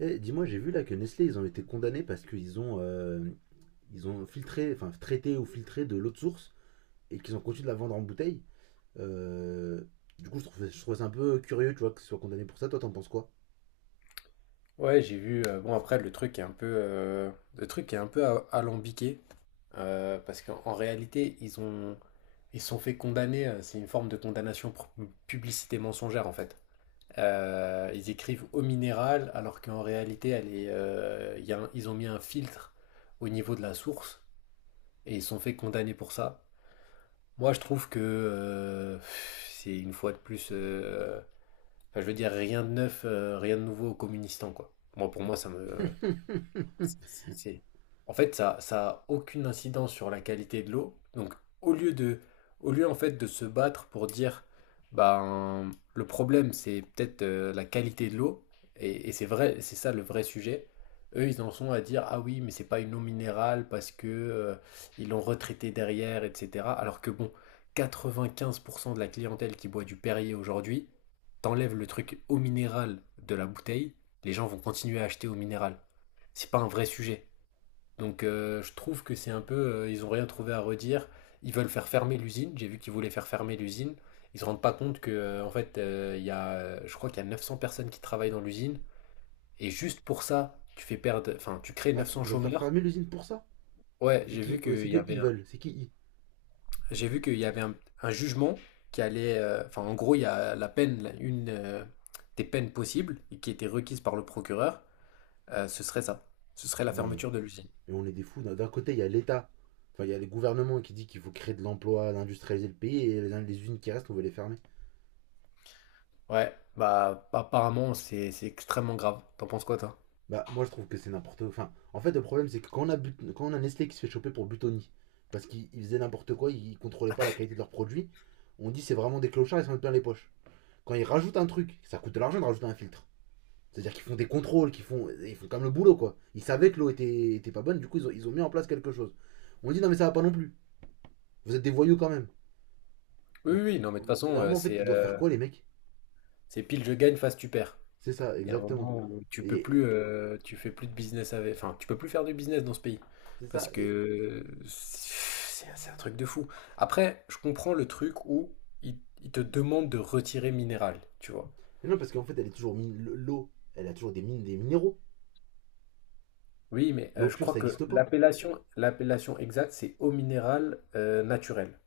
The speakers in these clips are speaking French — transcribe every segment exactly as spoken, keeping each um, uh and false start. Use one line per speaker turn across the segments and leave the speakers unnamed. Eh, dis-moi, j'ai vu là que Nestlé, ils ont été condamnés parce qu'ils ont, euh, ils ont filtré, enfin traité ou filtré de l'eau de source et qu'ils ont continué de la vendre en bouteille. Euh, du coup, je trouve, je trouve ça un peu curieux, tu vois, qu'ils soient condamnés pour ça. Toi, t'en penses quoi?
Ouais, j'ai vu. euh, bon, après, le truc est un peu, euh, le truc est un peu a- alambiqué euh, parce qu'en en réalité, ils ont, ils se sont fait condamner. euh, C'est une forme de condamnation pour publicité mensongère en fait. Euh, ils écrivent au minéral alors qu'en réalité, elle est, euh, il y a un- ils ont mis un filtre au niveau de la source et ils se sont fait condamner pour ça. Moi, je trouve que euh, pff, c'est une fois de plus. Euh, enfin, je veux dire, rien de neuf, euh, rien de nouveau aux communistes, hein, quoi. Moi, pour moi, ça me. C'est c'est- c'est- En fait, ça, ça a aucune incidence sur la qualité de l'eau. Donc, au lieu de, au lieu en fait de se battre pour dire, ben, le problème c'est peut-être euh, la qualité de l'eau, et, et c'est vrai, c'est ça le vrai sujet. Eux, ils en sont à dire, ah oui, mais c'est pas une eau minérale parce que euh, ils l'ont retraitée derrière, et cetera. Alors que bon, quatre-vingt-quinze pour cent de la clientèle qui boit du Perrier aujourd'hui, t'enlèves le truc eau minérale de la bouteille, les gens vont continuer à acheter eau minérale. C'est pas un vrai sujet. Donc euh, je trouve que c'est un peu, euh, ils ont rien trouvé à redire. Ils veulent faire fermer l'usine. J'ai vu qu'ils voulaient faire fermer l'usine. Ils se rendent pas compte que euh, en fait, euh, il y a, euh, je crois qu'il y a neuf cents personnes qui travaillent dans l'usine. Et juste pour ça, tu fais perdre, enfin, tu crées
Ah,
neuf cents
ils veulent faire
chômeurs.
fermer l'usine pour ça?
Ouais,
C'est
j'ai vu
qui euh,
qu'il
c'est
y
que
avait,
ils
un-
veulent, c'est qui ils
j'ai vu qu'il y avait un, un jugement qui allait, euh, enfin, en gros, il y a la peine, la- une euh, des peines possibles et qui était requise par le procureur. Euh, ce serait ça. Ce serait la
mais,
fermeture de l'usine.
mais on est des fous. D'un d'un côté, il y a l'État, enfin, il y a les gouvernements qui disent qu'il faut créer de l'emploi, d'industrialiser le pays et les, les usines qui restent, on veut les fermer.
Ouais, bah apparemment c'est c'est extrêmement grave. T'en penses quoi toi?
Bah, moi je trouve que c'est n'importe quoi. Enfin, en fait, le problème c'est que quand on, a but- quand on a Nestlé qui se fait choper pour Butoni, parce qu'ils faisaient n'importe quoi, ils contrôlaient pas la qualité de leurs produits, on dit c'est vraiment des clochards, ils s'en mettent plein les poches. Quand ils rajoutent un truc, ça coûte de l'argent de rajouter un filtre. C'est-à-dire qu'ils font des contrôles, qu'ils font, ils font comme le boulot quoi. Ils savaient que l'eau était, était pas bonne, du coup ils ont, ils ont mis en place quelque chose. On dit non mais ça va pas non plus. Vous êtes des voyous quand même.
Oui, oui,
Donc,
oui, non mais
au
de toute
bout
façon
d'un
euh,
moment en fait,
c'est
ils doivent faire
euh,
quoi les mecs?
c'est pile je gagne, face tu perds.
C'est ça,
Il y a un
exactement.
moment où tu peux plus
Et
euh, tu fais plus de business avec, enfin tu peux plus faire du business dans ce pays
c'est
parce
ça. Et...
que c'est c'est un truc de fou. Après, je comprends le truc où ils il te demandent de retirer minéral, tu vois.
Mais non, parce qu'en fait, elle est toujours mine- l'eau, elle a toujours des mines, des minéraux.
Oui, mais
L'eau
euh, je
pure,
crois
ça
que
n'existe pas.
l'appellation l'appellation exacte c'est eau minérale euh, naturelle,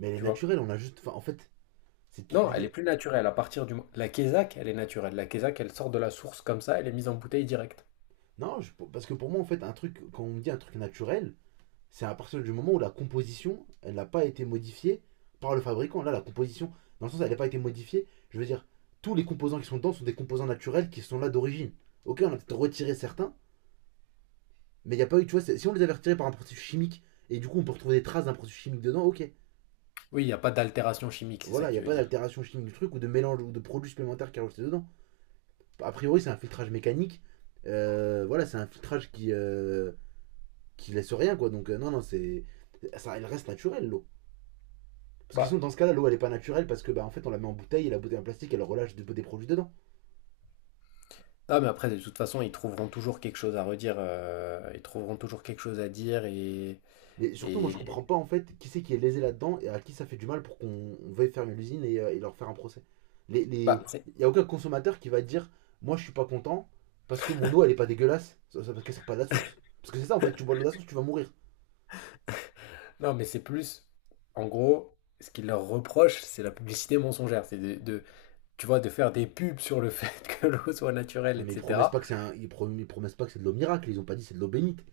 Mais elle est
tu vois.
naturelle, on a juste. Enfin, en fait, c'est
Non,
du
elle est
dé.
plus naturelle. À partir du mo- la quesac, elle est naturelle. La quesac, elle sort de la source comme ça, elle est mise en bouteille directe.
Non, je- parce que pour moi, en fait, un truc, quand on me dit un truc naturel, c'est à partir du moment où la composition, elle n'a pas été modifiée par le fabricant. Là, la composition, dans le sens, elle n'a pas été modifiée. Je veux dire, tous les composants qui sont dedans sont des composants naturels qui sont là d'origine. Ok, on a peut-être retiré certains, mais il n'y a pas eu, tu vois, si on les avait retirés par un processus chimique, et du coup, on peut retrouver des traces d'un processus chimique dedans, ok.
Oui, il n'y a pas d'altération chimique, c'est ça
Voilà,
que
il n'y
tu
a
veux
pas
dire.
d'altération chimique du truc ou de mélange ou de produits supplémentaires qui est rajouté dedans. A priori, c'est un filtrage mécanique. Euh, voilà, c'est un filtrage qui, euh, qui laisse rien, quoi. Donc, euh, non, non, c'est. Ça, elle reste naturelle, l'eau. Parce que sinon,
Bah,
dans ce cas-là, l'eau, elle est pas naturelle parce que, bah, en fait, on la met en bouteille et la bouteille en plastique, elle relâche des, des produits dedans.
ah mais après, de toute façon, ils trouveront toujours quelque chose à redire. Euh, ils trouveront toujours quelque chose à dire et
Mais surtout, moi, je
et
comprends pas, en fait, qui c'est qui est lésé là-dedans et à qui ça fait du mal pour qu'on veuille fermer l'usine et, euh, et leur faire un procès. Il les,
bah,
les-
c'est-
y a aucun consommateur qui va dire, moi, je suis pas content parce que mon eau, elle est pas dégueulasse, parce qu'elle sort pas de la source. Parce que c'est ça, en fait, tu bois de l'eau de la source, tu vas mourir.
non, mais c'est plus, en gros, ce qu'ils leur reprochent, c'est la publicité mensongère, c'est de, de- tu vois, de faire des pubs sur le fait que l'eau soit naturelle,
Non, mais ils promettent
et cetera.
pas que c'est un... ils, prom- ils promettent pas que c'est de l'eau miracle, ils ont pas dit c'est de l'eau bénite.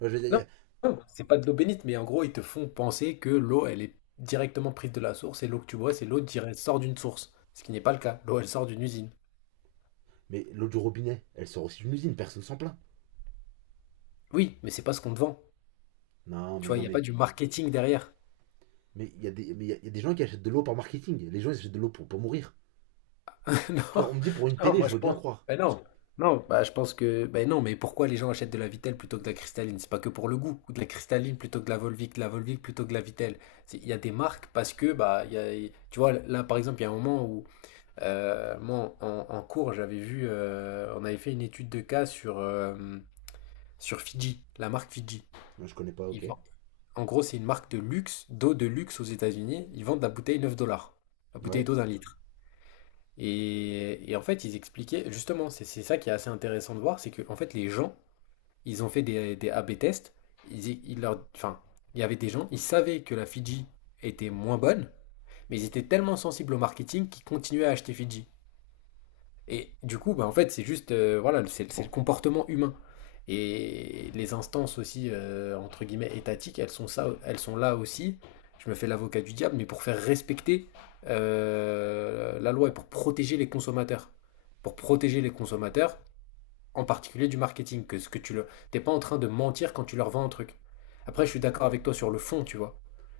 Moi, je veux
Non,
dire,
non, c'est pas de l'eau bénite, mais en gros, ils te font penser que l'eau, elle est directement prise de la source et l'eau que tu bois, c'est l'eau qui sort d'une source. Ce qui n'est pas le cas. L'eau, elle sort d'une usine.
mais l'eau du robinet, elle sort aussi d'une usine, personne s'en plaint.
Oui, mais c'est pas ce qu'on te vend.
Non,
Tu
mais
vois, il
non,
n'y a pas
mais
du marketing derrière.
mais il y a des mais il y a- y a des gens qui achètent de l'eau par marketing. Les gens ils achètent de l'eau pour pour mourir. Tu
Non,
vois, on me dit pour une
non,
télé,
moi
je
je
veux bien
pense.
croire.
Ben non, non, bah je pense que. Ben non, mais pourquoi les gens achètent de la Vittel plutôt que de la cristalline? C'est pas que pour le goût, ou de la cristalline plutôt que de la Volvic, de la Volvic plutôt que de la Vittel. C'est- Il y a des marques parce que, bah, il y a- tu vois, là par exemple, il y a un moment où. Euh, moi, en, en cours, j'avais vu, euh, on avait fait une étude de cas sur, euh, sur Fiji, la marque Fiji.
Non, je connais pas,
Ils
ok.
vendent- En gros, c'est une marque de luxe, d'eau de luxe aux États-Unis. Ils vendent la bouteille neuf dollars, la bouteille
Ouais.
d'eau d'un litre. Et, et en fait, ils expliquaient, justement, c'est c'est ça qui est assez intéressant de voir, c'est que en fait, les gens, ils ont fait des, des A B tests. Ils, ils leur, enfin, il y avait des gens, ils savaient que la Fiji était moins bonne, mais ils étaient tellement sensibles au marketing qu'ils continuaient à acheter Fiji. Et du coup, bah, en fait, c'est juste, euh, voilà, c'est c'est le comportement humain. Et les instances aussi, euh, entre guillemets, étatiques, elles sont ça, elles sont là aussi. Je me fais l'avocat du diable, mais pour faire respecter euh, la loi et pour protéger les consommateurs. Pour protéger les consommateurs, en particulier du marketing, que ce que tu le, t'es pas en train de mentir quand tu leur vends un truc. Après, je suis d'accord avec toi sur le fond, tu vois.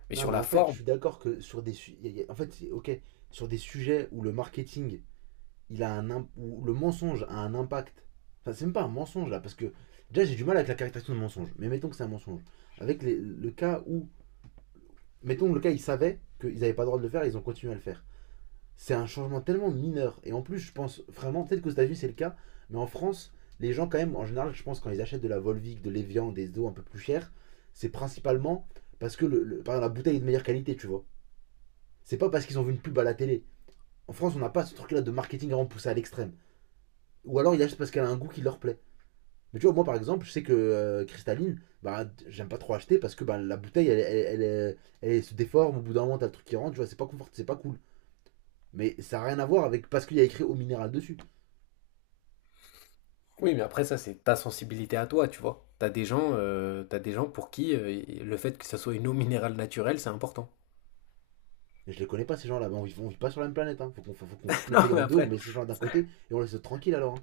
Mais
Non,
sur
mais
la
en fait, je
forme.
suis d'accord que sur des su- y a- y a- en fait, ok, sur des sujets où le marketing, il a un imp- où le mensonge a un impact. Enfin, c'est même pas un mensonge là, parce que déjà j'ai du mal avec la caractérisation de mensonge. Mais mettons que c'est un mensonge. Avec les- le cas où mettons le cas, ils savaient qu'ils n'avaient pas le droit de le faire, ils ont continué à le faire. C'est un changement tellement mineur. Et en plus, je pense vraiment, peut-être qu'aux États-Unis c'est le cas, mais en France, les gens, quand même, en général, je pense, quand ils achètent de la Volvic, de l'Evian, des eaux un peu plus chères, c'est principalement parce que le, le- par exemple, la bouteille est de meilleure qualité, tu vois. C'est pas parce qu'ils ont vu une pub à la télé. En France, on n'a pas ce truc-là de marketing vraiment poussé à l'extrême. Ou alors, ils achètent parce qu'elle a un goût qui leur plaît. Mais tu vois, moi par exemple, je sais que euh, cristalline, bah, j'aime pas trop acheter parce que bah, la bouteille, elle, elle, elle, elle- elle se déforme, au bout d'un moment, t'as le truc qui rentre, tu vois, c'est pas confort, c'est pas cool. Mais ça n'a rien à voir avec parce qu'il y a écrit eau minérale dessus.
Oui, mais après ça, c'est ta sensibilité à toi, tu vois. T'as des gens, euh, t'as des gens pour qui euh, le fait que ça soit une eau minérale naturelle, c'est important.
Et je les connais pas ces gens-là. Bah, on vit, on vit pas sur la même planète. Hein. Faut qu'on faut, qu'on coupe le
Non,
pays
mais
en deux, on
après,
met ces gens-là d'un côté et on laisse tranquille alors. Hein.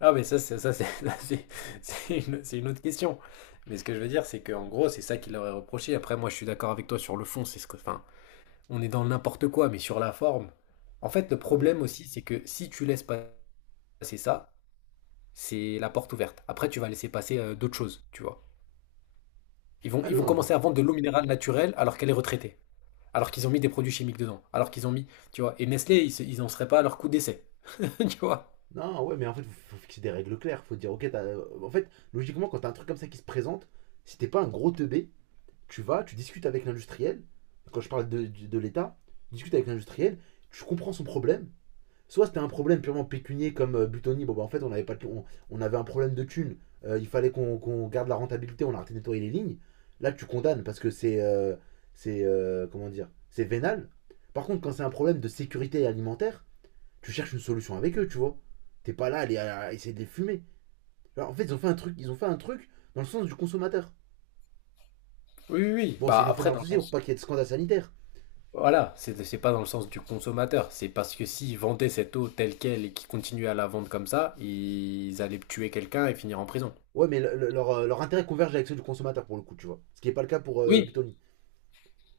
ah, mais ça, c'est ça, c'est ça, c'est- c'est une, c'est une autre question. Mais ce que je veux dire, c'est qu'en gros, c'est ça qu'il leur est reproché. Après, moi, je suis d'accord avec toi sur le fond. C'est ce que, enfin, on est dans le n'importe quoi, mais sur la forme. En fait, le
Ouais mais
problème aussi, c'est que si tu laisses passer ça, c'est la porte ouverte. Après, tu vas laisser passer euh, d'autres choses, tu vois. Ils vont,
ah
ils vont
non, je-
commencer à vendre de l'eau minérale naturelle alors qu'elle est retraitée, alors qu'ils ont mis des produits chimiques dedans, alors qu'ils ont mis, tu vois, et Nestlé, ils, se- ils en seraient pas à leur coup d'essai, tu vois.
non ouais mais en fait faut, faut fixer des règles claires. Faut dire ok, t'as- euh, en fait logiquement quand t'as un truc comme ça qui se présente, si t'es pas un gros teubé, tu vas, tu discutes avec l'industriel. Quand je parle de, de- de l'État, tu discutes avec l'industriel, tu comprends son problème. Soit c'était un problème purement pécunier comme euh, Butoni, bon bah en fait on avait, pas de- on, on avait un problème de thunes. Euh, il fallait qu'on qu'on garde la rentabilité, on a arrêté de nettoyer les lignes. Là tu condamnes parce que c'est. euh, c'est. euh, comment dire? C'est vénal. Par contre, quand c'est un problème de sécurité alimentaire, tu cherches une solution avec eux, tu vois. T'es pas là à, les- à essayer de les fumer. Alors, en fait, ils ont fait un truc, ils ont fait un truc dans le sens du consommateur.
Oui, oui, oui.
Bon, c'est-
Bah
ils l'ont fait dans
après,
leur
dans le
souci pour pas
sens,
qu'il y ait de scandale sanitaire.
voilà, c'est c'est pas dans le sens du consommateur, c'est parce que s'ils vendaient cette eau telle qu'elle et qu'ils continuaient à la vendre comme ça, ils allaient tuer quelqu'un et finir en prison.
Ouais, mais le- le- leur, euh, leur intérêt converge avec ceux du consommateur pour le coup, tu vois. Ce qui n'est pas le cas pour euh,
Oui,
Butoni.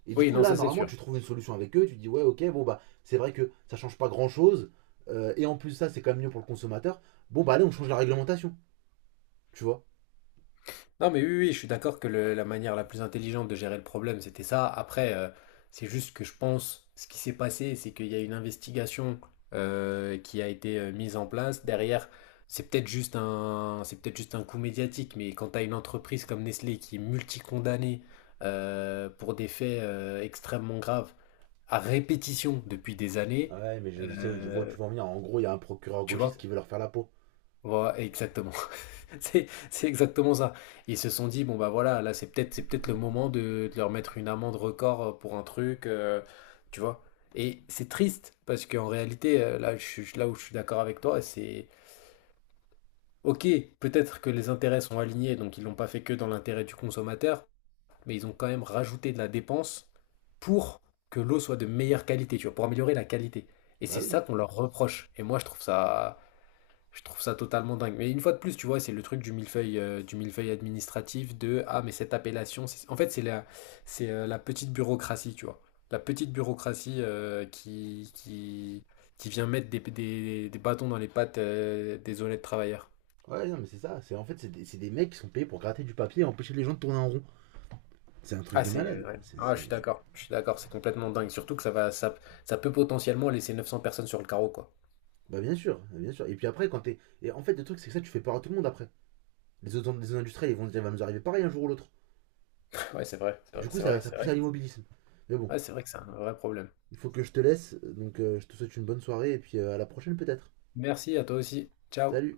Et du
oui,
coup,
non,
là,
ça c'est
normalement,
sûr.
tu trouves une solution avec eux, tu dis, ouais, ok, bon, bah, c'est vrai que ça change pas grand chose, euh, et en plus, ça, c'est quand même mieux pour le consommateur. Bon, bah, allez, on change la réglementation, tu vois.
Non, mais oui, oui, je suis d'accord que le- la manière la plus intelligente de gérer le problème, c'était ça. Après, euh, c'est juste que je pense, ce qui s'est passé, c'est qu'il y a une investigation euh, qui a été euh, mise en place. Derrière, c'est peut-être juste un, c'est peut-être juste un coup médiatique, mais quand tu as une entreprise comme Nestlé qui est multicondamnée euh, pour des faits euh, extrêmement graves, à répétition depuis des années,
Ouais, mais je, je sais, je vois où
euh,
tu vas en venir. En gros, il y a un procureur
tu vois?
gauchiste qui veut leur faire la peau.
Voilà, exactement. C'est c'est exactement ça. Ils se sont dit, bon bah voilà, là c'est peut-être c'est peut-être le moment de, de leur mettre une amende record euh, pour un truc, euh, tu vois. Et c'est triste, parce qu'en réalité, euh, là, je, suis- là où je suis d'accord avec toi, c'est ok, peut-être que les intérêts sont alignés, donc ils l'ont pas fait que dans l'intérêt du consommateur, mais ils ont quand même rajouté de la dépense pour que l'eau soit de meilleure qualité, tu vois, pour améliorer la qualité. Et
Bah
c'est
oui.
ça qu'on leur reproche. Et moi, je trouve ça, je trouve ça totalement dingue. Mais une fois de plus, tu vois, c'est le truc du millefeuille, euh, du millefeuille administratif de ah, mais cette appellation, c'est- en fait, c'est la, c'est euh, la petite bureaucratie, tu vois. La petite bureaucratie euh, qui, qui, qui vient mettre des, des, des bâtons dans les pattes euh, des honnêtes travailleurs.
Ouais, non, mais c'est ça. C'est, en fait, c'est des, c'est des mecs qui sont payés pour gratter du papier et empêcher les gens de tourner en rond. C'est un truc
Ah,
de
c'est. euh,
malade.
ouais.
C'est,
Ah, je suis
c'est-
d'accord. Je suis d'accord, c'est complètement dingue. Surtout que ça va, ça, ça peut potentiellement laisser neuf cents personnes sur le carreau, quoi.
Bah, bien sûr, bien sûr. Et puis après, quand t'es. Et en fait, le truc, c'est que ça, tu fais peur à tout le monde après. Les autres les autres industriels, ils vont dire, il va nous arriver pareil un jour ou l'autre.
Ouais, c'est vrai, c'est vrai,
Du coup,
c'est vrai,
ça, ça
c'est
pousse
vrai.
à l'immobilisme. Mais bon,
Ouais, c'est vrai que c'est un vrai problème.
il faut que je te laisse, donc euh, je te souhaite une bonne soirée et puis euh, à la prochaine peut-être.
Merci à toi aussi. Ciao.
Salut.